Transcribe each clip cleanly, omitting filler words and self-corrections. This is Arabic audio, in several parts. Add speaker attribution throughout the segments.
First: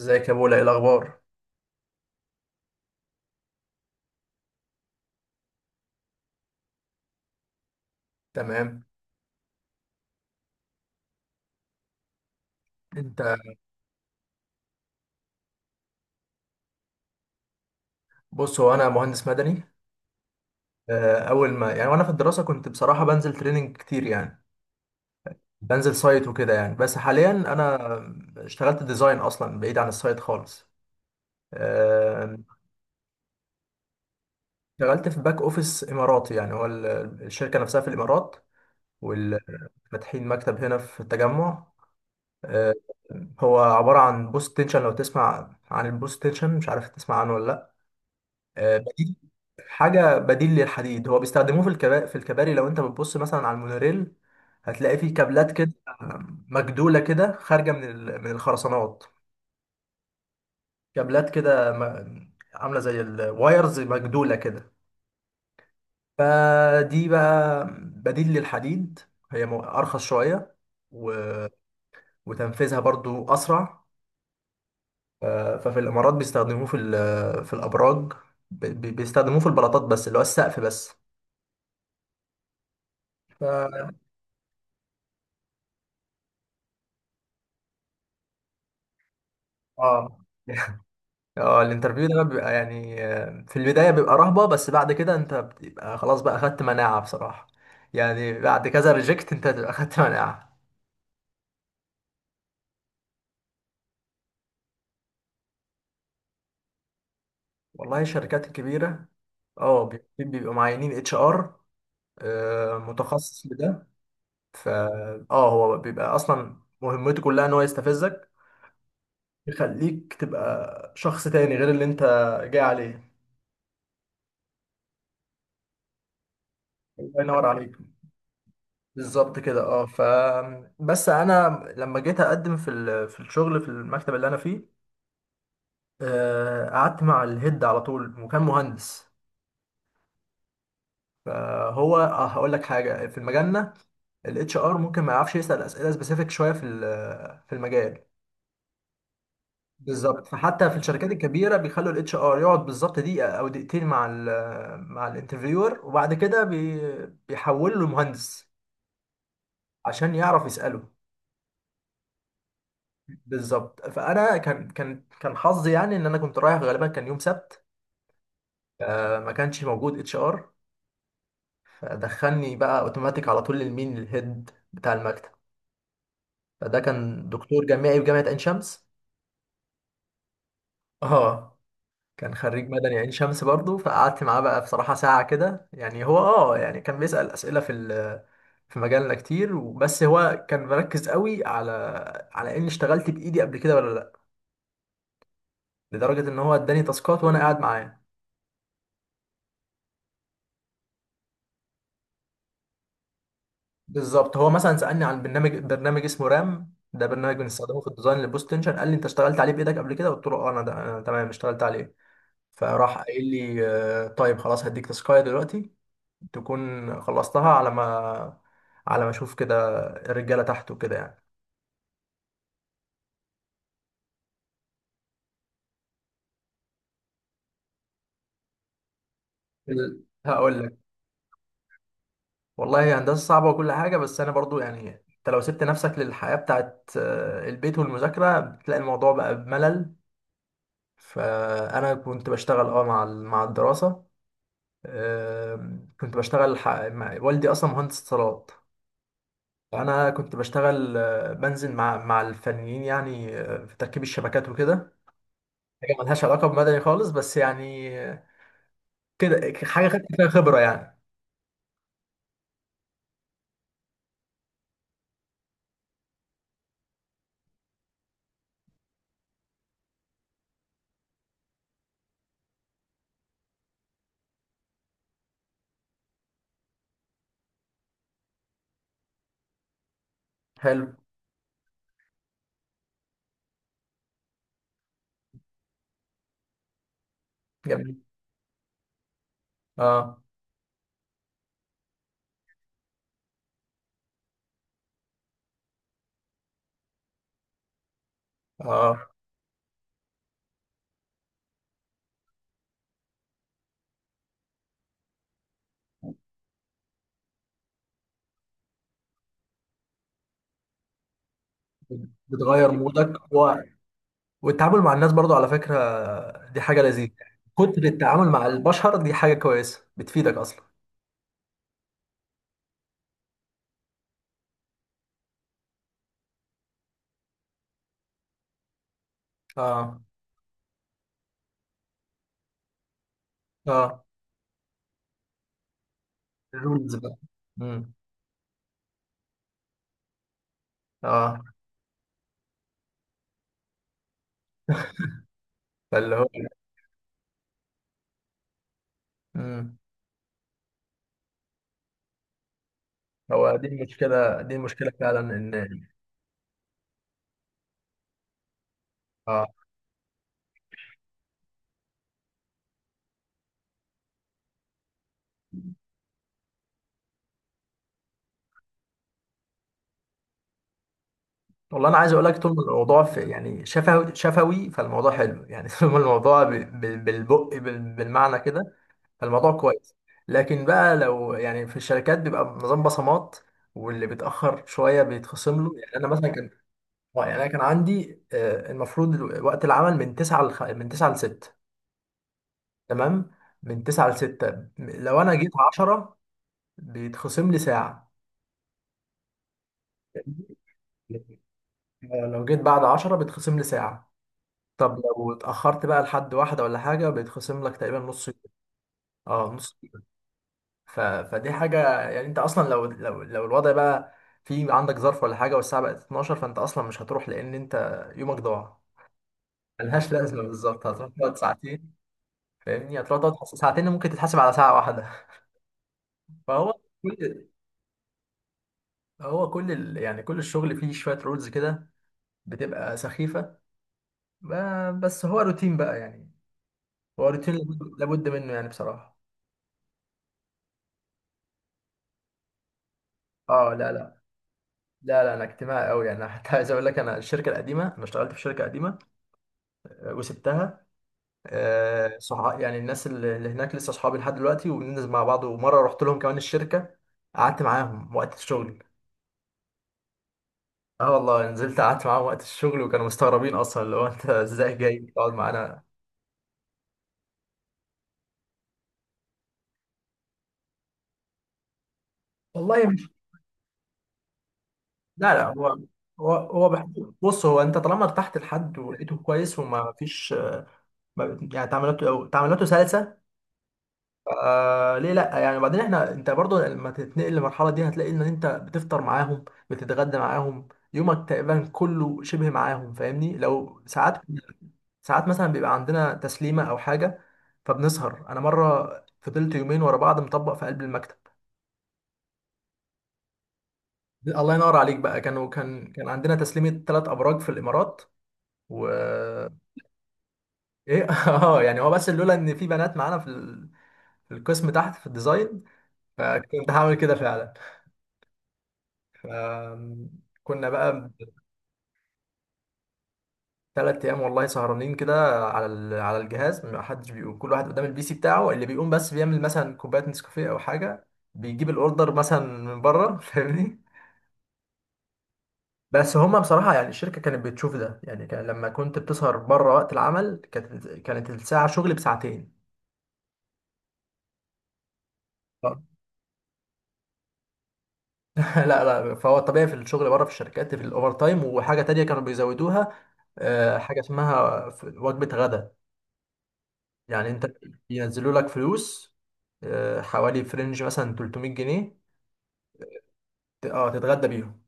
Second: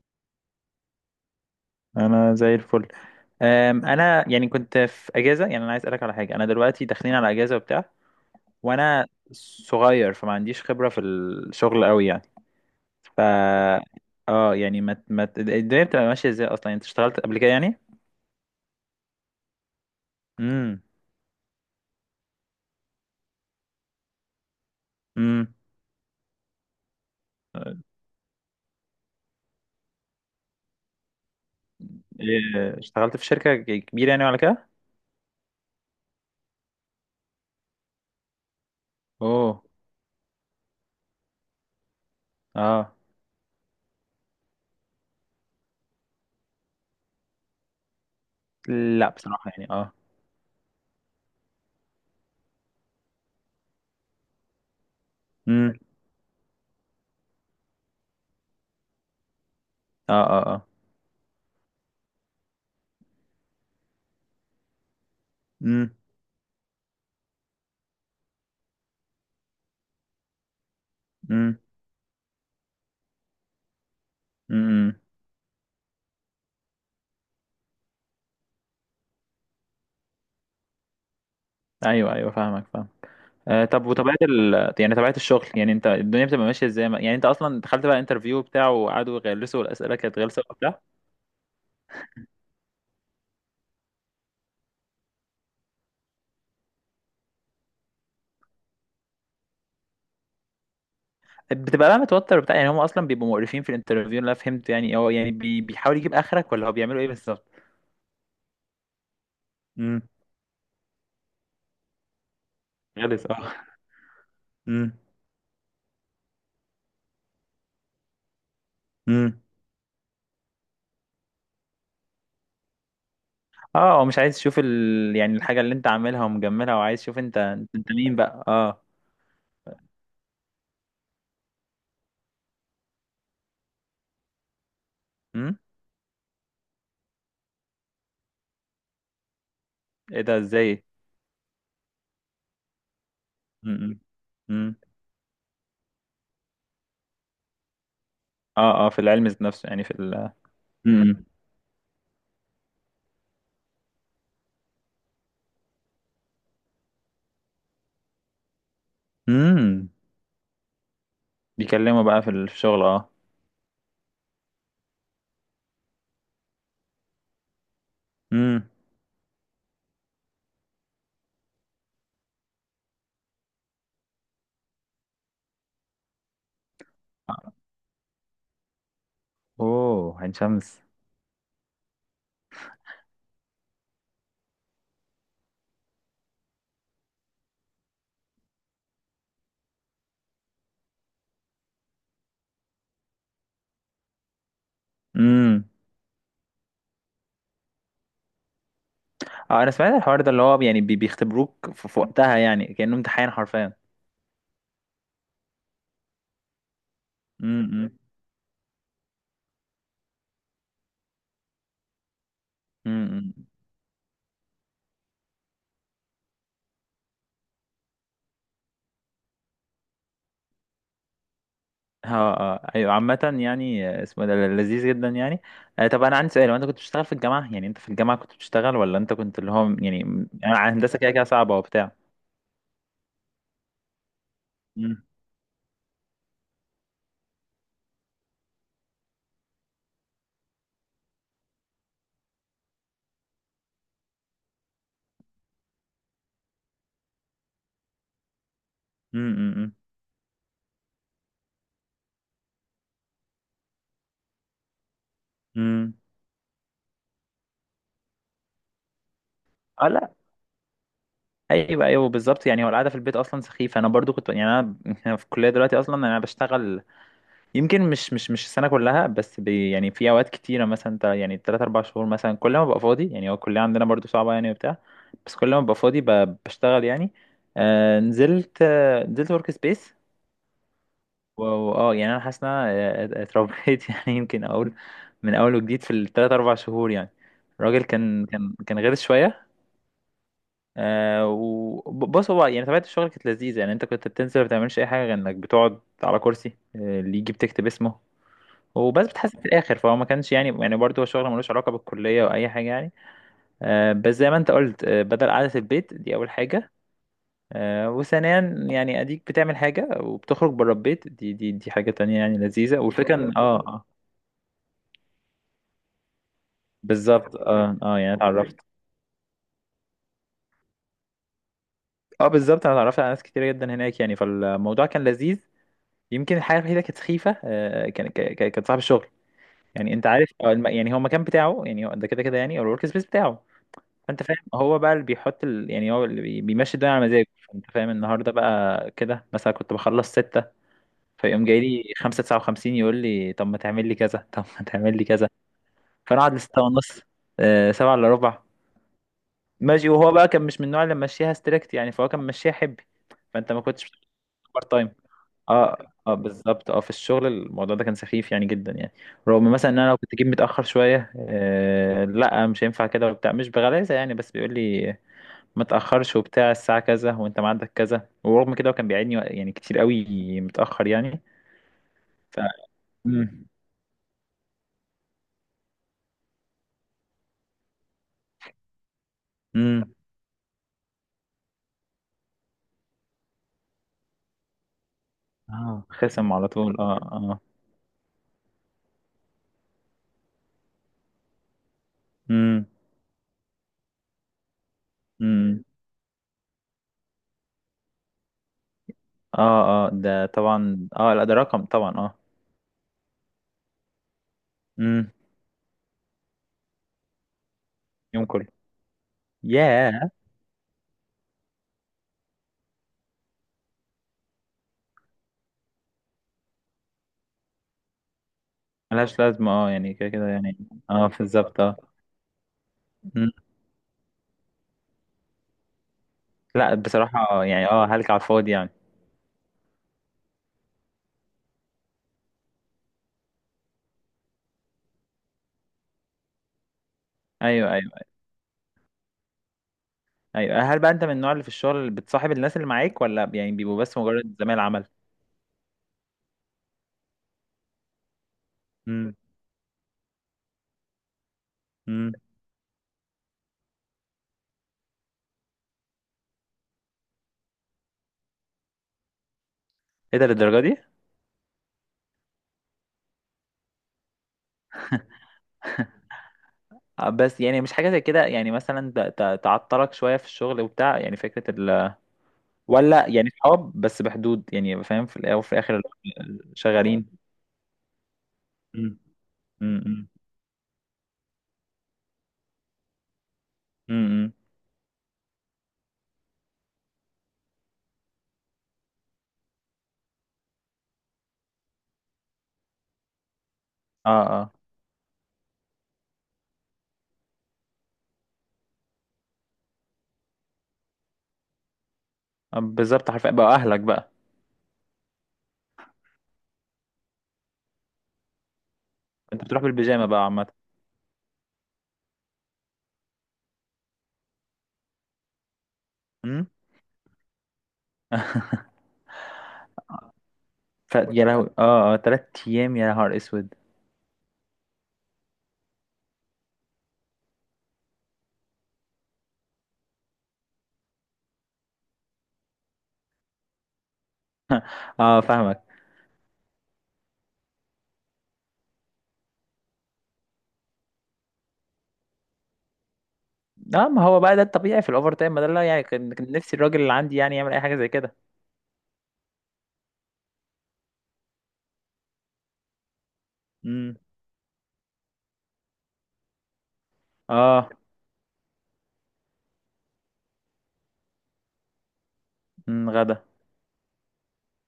Speaker 1: ازيك يا بولا؟ ايه الاخبار؟
Speaker 2: انا زي الفل. انا يعني كنت في اجازه، يعني انا عايز اسالك على حاجه، انا دلوقتي داخلين على اجازه وبتاع،
Speaker 1: تمام.
Speaker 2: وانا صغير فما عنديش خبره في الشغل قوي يعني.
Speaker 1: انت
Speaker 2: ف اه يعني ما الدنيا بتبقى ماشيه ازاي اصلا؟ يعني انت اشتغلت قبل كده يعني؟
Speaker 1: بص، هو انا مهندس مدني.
Speaker 2: امم.
Speaker 1: اول ما يعني وانا في الدراسه كنت بصراحه بنزل تريننج كتير يعني،
Speaker 2: امم.
Speaker 1: بنزل سايت وكده يعني. بس حاليا انا اشتغلت ديزاين اصلا بعيد عن السايت خالص. آه،
Speaker 2: إيه، اشتغلت في شركه كبيره يعني ولا كده؟
Speaker 1: اشتغلت في باك اوفيس اماراتي، يعني هو الشركه نفسها في الامارات
Speaker 2: اوه.
Speaker 1: وفاتحين مكتب هنا في التجمع. آه،
Speaker 2: اه.
Speaker 1: هو عباره عن بوست تنشن. لو تسمع عن البوست تنشن، مش عارف تسمع عنه ولا؟
Speaker 2: لا
Speaker 1: بديل،
Speaker 2: بصراحه يعني، اه.
Speaker 1: حاجه بديل للحديد. هو بيستخدموه في الكباري. لو انت بتبص مثلا على المونوريل هتلاقي فيه كابلات كده،
Speaker 2: امم.
Speaker 1: مجدوله كده، خارجه من من الخرسانات.
Speaker 2: اه اه اه.
Speaker 1: كابلات كده عامله زي الوايرز، مجدوله كده.
Speaker 2: امم.
Speaker 1: فدي بقى بديل للحديد. هي ارخص شويه و-
Speaker 2: امم.
Speaker 1: وتنفيذها برضو اسرع.
Speaker 2: امم.
Speaker 1: ف- ففي الامارات بيستخدموه في في الابراج. بيستخدموه في البلاطات، بس اللي هو السقف بس.
Speaker 2: ايوه ايوه فاهمك، فاهم.
Speaker 1: ف
Speaker 2: آه، طب وطبيعة يعني طبيعة الشغل، يعني انت الدنيا بتبقى ماشية ازاي؟ يعني انت اصلا دخلت بقى انترفيو بتاعه وقعدوا يغلسوا؟ الاسئلة
Speaker 1: اه
Speaker 2: كانت غلسة وبتاع؟
Speaker 1: اه، الانترفيو ده بقى بيبقى يعني، في البداية بيبقى رهبة، بس بعد كده انت بتبقى خلاص بقى اخدت مناعة بصراحة. يعني بعد كذا ريجكت انت بتبقى اخدت مناعة.
Speaker 2: بتبقى بقى متوتر وبتاع يعني، هم اصلا بيبقوا مقرفين في الانترفيو؟ اللي انا فهمت يعني هو يعني بيحاول يجيب اخرك، ولا هو بيعملوا ايه بالظبط؟
Speaker 1: والله الشركات الكبيرة اه
Speaker 2: امم.
Speaker 1: بيبقوا معينين اتش ار،
Speaker 2: غلس، اه.
Speaker 1: متخصص لده.
Speaker 2: امم.
Speaker 1: فا هو بيبقى اصلا مهمته كلها ان هو يستفزك،
Speaker 2: امم.
Speaker 1: يخليك تبقى شخص تاني غير اللي انت جاي عليه.
Speaker 2: اه، هو مش عايز يشوف يعني الحاجة اللي انت عاملها ومجملها، وعايز يشوف
Speaker 1: الله
Speaker 2: انت،
Speaker 1: ينور عليك.
Speaker 2: انت مين بقى؟ اه.
Speaker 1: بالظبط كده. اه. ف بس انا لما جيت اقدم في في الشغل في المكتب اللي انا فيه،
Speaker 2: امم.
Speaker 1: قعدت مع الهيد على طول، وكان مهندس.
Speaker 2: ايه ده؟ ازاي؟
Speaker 1: فهو، هقول لك حاجه في مجالنا:
Speaker 2: امم.
Speaker 1: الاتش
Speaker 2: امم.
Speaker 1: ار ممكن ما يعرفش يسال اسئله سبيسيفيك شويه في في المجال.
Speaker 2: اه اه، في العلم ذات نفسه يعني، في
Speaker 1: بالظبط. فحتى في الشركات
Speaker 2: امم.
Speaker 1: الكبيره بيخلوا الاتش ار يقعد بالظبط دقيقه او دقيقتين مع ال مع الانترفيور، وبعد كده بيحول له مهندس
Speaker 2: امم.
Speaker 1: عشان يعرف يساله.
Speaker 2: بيكلموا بقى في الشغل، اه.
Speaker 1: بالظبط. فانا كان حظي يعني ان انا كنت رايح غالبا كان يوم سبت،
Speaker 2: امم.
Speaker 1: ما كانش موجود اتش ار. دخلني بقى اوتوماتيك على طول للمين الهيد بتاع المكتب. فده كان دكتور جامعي في جامعة عين شمس.
Speaker 2: اوه، عين شمس.
Speaker 1: اه، كان خريج مدني عين شمس برضو. فقعدت معاه بقى بصراحة ساعة كده. يعني هو اه يعني كان بيسأل أسئلة في في مجالنا كتير، بس هو كان مركز قوي على على اني اشتغلت بايدي قبل كده ولا لا،
Speaker 2: امم.
Speaker 1: لدرجة ان هو اداني تاسكات وانا قاعد معاه.
Speaker 2: اه، انا سمعت الحوار ده اللي هو يعني بيختبروك في وقتها، يعني كأنه امتحان حرفيا.
Speaker 1: بالظبط. هو مثلا سألني عن برنامج اسمه رام، ده برنامج بنستخدمه في
Speaker 2: امم.
Speaker 1: الديزاين للبوست تنشن. قال لي انت اشتغلت عليه بايدك قبل كده؟ قلت له اه انا ده انا تمام اشتغلت عليه. فراح قايل
Speaker 2: امم.
Speaker 1: لي، طيب خلاص هديك تسكاية دلوقتي تكون خلصتها على ما على ما اشوف كده الرجاله تحت وكده يعني.
Speaker 2: اه اه. ايوه عامة يعني، آه، اسمه ده لذيذ جدا يعني. آه، طب انا عندي سؤال، وانت كنت بتشتغل في الجامعة؟ يعني انت في الجامعة كنت بتشتغل، ولا انت كنت اللي هو يعني
Speaker 1: هقول
Speaker 2: يعني
Speaker 1: لك،
Speaker 2: هندسة كده كده صعبة وبتاع؟
Speaker 1: والله هي هندسه صعبه وكل حاجه، بس انا برضو يعني
Speaker 2: امم.
Speaker 1: انت لو سبت نفسك للحياه بتاعت البيت والمذاكره بتلاقي الموضوع بقى بملل. فانا كنت بشتغل اه مع مع الدراسه. كنت بشتغل مع والدي، اصلا مهندس اتصالات.
Speaker 2: امم.
Speaker 1: فانا كنت بشتغل، بنزل مع الفنيين يعني، في تركيب الشبكات وكده.
Speaker 2: امم.
Speaker 1: حاجه ملهاش علاقه بمدني خالص، بس يعني كده حاجه
Speaker 2: اه، لا.
Speaker 1: خدت فيها خبره يعني.
Speaker 2: ايوه ايوه بالظبط، يعني هو القعده في البيت اصلا سخيفه، انا برضو كنت يعني، انا في الكليه دلوقتي اصلا انا بشتغل. يمكن مش السنة كلها، بس يعني في أوقات كتيرة، مثلا يعني تلات أربع شهور مثلا، كل ما ببقى فاضي يعني، هو الكلية عندنا برضو صعبة يعني وبتاع. بس كل ما ببقى فاضي بشتغل يعني. آه، نزلت ورك سبيس.
Speaker 1: حلو،
Speaker 2: واه يعني أنا حاسس إن أنا، آه، اتربيت يعني يمكن أقول من أول وجديد في التلات أربع شهور يعني، الراجل
Speaker 1: جميل.
Speaker 2: كان غير شوية.
Speaker 1: اه
Speaker 2: آه وبص، هو يعني طبيعة الشغل كانت لذيذة يعني، أنت كنت بتنزل ما بتعملش أي حاجة، غير إنك بتقعد على كرسي، آه، اللي يجي بتكتب اسمه وبس،
Speaker 1: اه،
Speaker 2: بتحاسب في الاخر، فهو ما كانش يعني، يعني برضه هو شغل ملوش علاقه بالكليه او اي حاجه يعني. آه بس زي ما انت قلت، آه بدل قعده البيت دي اول حاجه، آه وثانيا يعني اديك بتعمل حاجه وبتخرج بره البيت، دي حاجه تانية يعني
Speaker 1: بتغير
Speaker 2: لذيذه، والفكره
Speaker 1: مودك
Speaker 2: ان
Speaker 1: و...
Speaker 2: اه اه.
Speaker 1: والتعامل مع الناس برضو على فكره دي حاجه لذيذه.
Speaker 2: بالظبط اه
Speaker 1: كتر
Speaker 2: اه، يعني
Speaker 1: التعامل مع
Speaker 2: اتعرفت.
Speaker 1: البشر دي حاجه كويسه بتفيدك اصلا.
Speaker 2: اه بالظبط، انا اتعرفت على ناس كتير جدا هناك يعني، فالموضوع كان لذيذ. يمكن الحاجه الوحيده كانت سخيفه، آه، كان كانت صاحب الشغل، يعني
Speaker 1: اه
Speaker 2: انت عارف، آه، يعني هو المكان بتاعه، يعني هو ده كده كده يعني، او الورك سبيس بتاعه.
Speaker 1: اه.
Speaker 2: فانت فاهم، هو بقى اللي بيحط يعني هو اللي بيمشي الدنيا
Speaker 1: الرولز
Speaker 2: على
Speaker 1: بقى.
Speaker 2: مزاجه، فانت فاهم،
Speaker 1: امم.
Speaker 2: النهارده بقى كده مثلا كنت بخلص 6،
Speaker 1: اه.
Speaker 2: فيقوم جاي لي 5:59 يقول لي طب ما تعمل لي كذا، طب ما تعمل لي كذا،
Speaker 1: فاللي
Speaker 2: فانا
Speaker 1: هو
Speaker 2: اقعد لستة ونص، آه، 6:45،
Speaker 1: امم.
Speaker 2: ماشي. وهو بقى كان مش من النوع اللي ماشيها ستريكت يعني، فهو كان ماشيها حبي، فانت
Speaker 1: هو
Speaker 2: ما
Speaker 1: دي
Speaker 2: كنتش
Speaker 1: المشكله، دي
Speaker 2: بارت
Speaker 1: المشكله
Speaker 2: تايم.
Speaker 1: فعلا ان
Speaker 2: اه اه بالظبط، اه، في الشغل الموضوع ده كان سخيف يعني جدا يعني،
Speaker 1: اه.
Speaker 2: رغم مثلا ان انا لو كنت جيت متاخر شويه، آه لا مش هينفع كده وبتاع، مش بغلاسه يعني، بس بيقول لي ما تاخرش وبتاع الساعه كذا وانت ميعادك كذا، ورغم كده هو كان بيعيدني يعني كتير قوي متاخر يعني.
Speaker 1: والله انا عايز اقول
Speaker 2: ف
Speaker 1: لك، طول ما الموضوع في
Speaker 2: امم.
Speaker 1: يعني شفوي شفوي فالموضوع حلو يعني طول ما الموضوع بالبق بالمعنى كده فالموضوع كويس.
Speaker 2: امم.
Speaker 1: لكن بقى لو يعني في الشركات بيبقى نظام بصمات، واللي بيتاخر شويه بيتخصم له.
Speaker 2: اه،
Speaker 1: يعني انا مثلا
Speaker 2: خصم على
Speaker 1: كان
Speaker 2: طول، اه اه.
Speaker 1: يعني انا كان عندي، المفروض وقت العمل من 9 من 9 ل 6.
Speaker 2: امم.
Speaker 1: تمام. من 9 ل 6، لو انا جيت
Speaker 2: امم.
Speaker 1: 10 بيتخصم لي ساعه.
Speaker 2: اه اه ده طبعا، اه لا ده رقم طبعا، اه.
Speaker 1: لو جيت بعد 10 بيتخصم لي ساعه. طب
Speaker 2: امم.
Speaker 1: لو اتأخرت بقى لحد واحدة ولا حاجة بيتخصم لك تقريبا
Speaker 2: يوم
Speaker 1: نص يوم.
Speaker 2: كله.
Speaker 1: اه نص يوم.
Speaker 2: ياه.
Speaker 1: ف... فدي حاجة يعني انت اصلا لو الوضع بقى في عندك ظرف ولا حاجة والساعة بقت 12، فانت اصلا مش هتروح، لان انت يومك ضاع.
Speaker 2: ملهاش لازمه اه، يعني كده
Speaker 1: ملهاش
Speaker 2: كده
Speaker 1: لازمة
Speaker 2: يعني.
Speaker 1: بالظبط،
Speaker 2: اه
Speaker 1: هتروح تقعد
Speaker 2: بالظبط اه.
Speaker 1: ساعتين. فاهمني، هتروح
Speaker 2: مم.
Speaker 1: تقعد ساعتين ممكن تتحاسب على ساعة واحدة. فهو
Speaker 2: لا بصراحه، آه،
Speaker 1: كل،
Speaker 2: يعني اه، هلك على الفاضي يعني.
Speaker 1: هو كل يعني كل الشغل فيه شوية رولز كده بتبقى سخيفة. بس هو روتين بقى يعني، هو روتين
Speaker 2: ايوه ايوه
Speaker 1: لابد منه يعني بصراحة.
Speaker 2: ايوه، هل بقى انت من النوع اللي في الشغل اللي بتصاحب الناس اللي معاك، ولا يعني
Speaker 1: اه
Speaker 2: بيبقوا
Speaker 1: لا
Speaker 2: بس
Speaker 1: لا.
Speaker 2: مجرد زمايل عمل؟
Speaker 1: لا لا، انا اجتماعي قوي يعني. حتى عايز اقول لك، انا الشركه القديمه، انا اشتغلت في شركه قديمه
Speaker 2: امم.
Speaker 1: وسبتها،
Speaker 2: امم.
Speaker 1: صح، يعني الناس اللي هناك لسه اصحابي لحد دلوقتي، وبننزل مع بعض، ومره رحت لهم كمان الشركه، قعدت معاهم وقت الشغل.
Speaker 2: ايه ده؟ للدرجه دي؟
Speaker 1: اه والله، نزلت قعدت معاهم وقت الشغل، وكانوا مستغربين اصلا، اللي هو انت ازاي جاي تقعد معانا.
Speaker 2: آه، بس يعني مش حاجة زي كده، يعني مثلا تعطلك شوية في الشغل وبتاع، يعني فكرة
Speaker 1: والله
Speaker 2: ولا
Speaker 1: مش،
Speaker 2: يعني صحاب بس بحدود يعني، فاهم، في
Speaker 1: لا
Speaker 2: الأول
Speaker 1: لا،
Speaker 2: وفي الآخر.
Speaker 1: هو بحب،
Speaker 2: شغالين.
Speaker 1: بص، هو انت طالما ارتحت لحد
Speaker 2: مم.
Speaker 1: ولقيته كويس وما
Speaker 2: مم.
Speaker 1: فيش يعني تعاملاته سلسه،
Speaker 2: مم. مم.
Speaker 1: آه ليه لا؟ يعني بعدين احنا، انت برضو لما تتنقل للمرحله دي هتلاقي ان انت بتفطر معاهم بتتغدى معاهم، يومك تقريبا كله شبه معاهم. فاهمني، لو
Speaker 2: اه اه.
Speaker 1: ساعات مثلا بيبقى عندنا تسليمه او حاجه فبنسهر. انا مره فضلت يومين ورا بعض مطبق في قلب المكتب.
Speaker 2: آه بالظبط، حرفيا بقى أهلك بقى.
Speaker 1: الله ينور عليك بقى. كانوا كان عندنا تسليمه 3 ابراج في الامارات و...
Speaker 2: أنت بتروح بالبيجامة بقى عامة.
Speaker 1: ايه اه يعني، هو بس لولا ان في بنات معانا في في القسم تحت في الديزاين
Speaker 2: مم؟
Speaker 1: فكنت هعمل كده فعلا. كنا بقى
Speaker 2: يا لهوي، اه اه، تلات أيام، يا نهار أسود.
Speaker 1: 3 ايام والله سهرانين كده على على الجهاز، ما حدش بيقوم. كل واحد قدام البي سي بتاعه، اللي بيقوم بس بيعمل مثلا كوبايه نسكافيه او حاجه، بيجيب الاوردر مثلا من بره. فاهمني؟
Speaker 2: اه، فاهمك.
Speaker 1: بس هما بصراحه يعني الشركه كانت بتشوف ده يعني. كان لما كنت بتسهر بره وقت العمل كانت الساعه شغل بساعتين.
Speaker 2: اه، ما هو بقى ده الطبيعي في الأوفر تايم، ما ده اللي يعني كان نفسي الراجل اللي عندي يعني يعمل أي حاجة زي كده.
Speaker 1: لا لا، فهو الطبيعي في الشغل بره في الشركات في الاوفر تايم. وحاجه تانية كانوا بيزودوها،
Speaker 2: مم.
Speaker 1: حاجه اسمها وجبه غدا. يعني انت
Speaker 2: اه.
Speaker 1: ينزلوا لك فلوس، حوالي فرنج مثلا 300 جنيه
Speaker 2: مم، غدا.
Speaker 1: تتغدى بيهم.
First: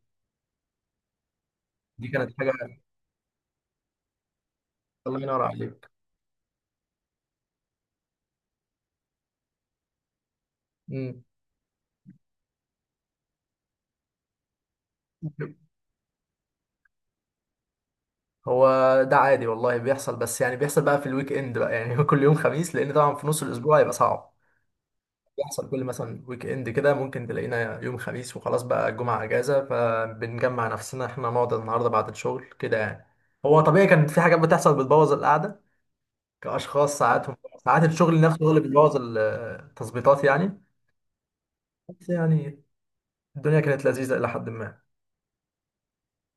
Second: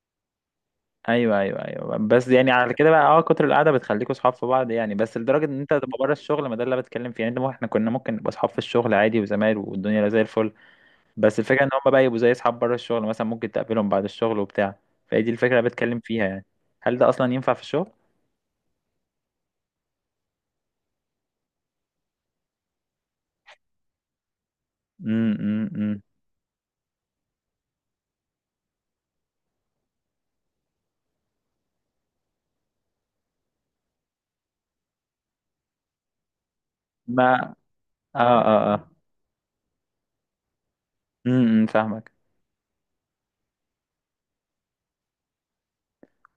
Speaker 2: ايوه ايوه ايوه،
Speaker 1: دي
Speaker 2: بس
Speaker 1: كانت
Speaker 2: يعني
Speaker 1: حاجه.
Speaker 2: على كده بقى، اه، كتر القعده بتخليكوا صحاب في بعض يعني، بس
Speaker 1: الله ينور
Speaker 2: لدرجه ان انت تبقى
Speaker 1: عليك.
Speaker 2: بره الشغل؟ ما ده اللي أنا بتكلم فيه يعني، انت احنا كنا ممكن نبقى صحاب في الشغل عادي وزمايل والدنيا زي الفل.
Speaker 1: امم.
Speaker 2: بس الفكره ان هم بقى يبقوا زي اصحاب بره الشغل، مثلا ممكن تقابلهم بعد الشغل وبتاع، فهي دي الفكره اللي بتكلم فيها يعني، هل ده اصلا ينفع في الشغل؟
Speaker 1: هو ده عادي والله بيحصل، بس يعني بيحصل بقى في الويك اند بقى يعني كل يوم خميس، لان طبعا في نص الاسبوع هيبقى صعب.
Speaker 2: امم. امم.
Speaker 1: بيحصل كل
Speaker 2: إمم.
Speaker 1: مثلا ويك اند كده ممكن تلاقينا يوم خميس، وخلاص بقى الجمعة اجازة، فبنجمع نفسنا احنا نقعد النهارده بعد الشغل كده يعني. هو طبيعي، كان في حاجات بتحصل بتبوظ القعدة كأشخاص ساعاتهم.
Speaker 2: ما
Speaker 1: ساعات
Speaker 2: اه
Speaker 1: الشغل نفسه هو اللي
Speaker 2: اه اه.
Speaker 1: بيبوظ التظبيطات يعني.
Speaker 2: امم. إمم،
Speaker 1: بس
Speaker 2: فاهمك.
Speaker 1: يعني الدنيا كانت لذيذة إلى حد ما.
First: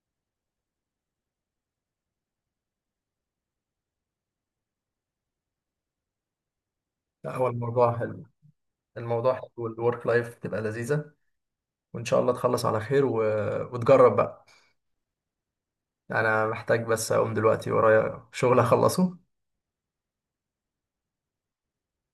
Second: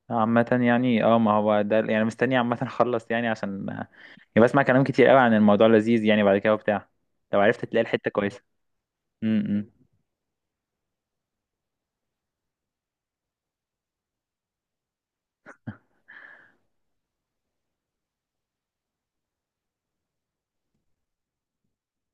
Speaker 2: عامة يعني اه، ما هو ده يعني مستني عامة اخلص يعني عشان، يعني بسمع كلام كتير قوي عن الموضوع لذيذ يعني بعد كده وبتاع.
Speaker 1: لا،
Speaker 2: لو
Speaker 1: هو
Speaker 2: عرفت تلاقي
Speaker 1: الموضوع
Speaker 2: الحتة
Speaker 1: حلو.
Speaker 2: كويسة.
Speaker 1: الموضوع
Speaker 2: امم.
Speaker 1: حلو
Speaker 2: إمم.
Speaker 1: والورك لايف تبقى لذيذة، وإن شاء الله تخلص على خير و... وتجرب بقى. أنا محتاج بس أقوم دلوقتي، ورايا شغل أخلصه.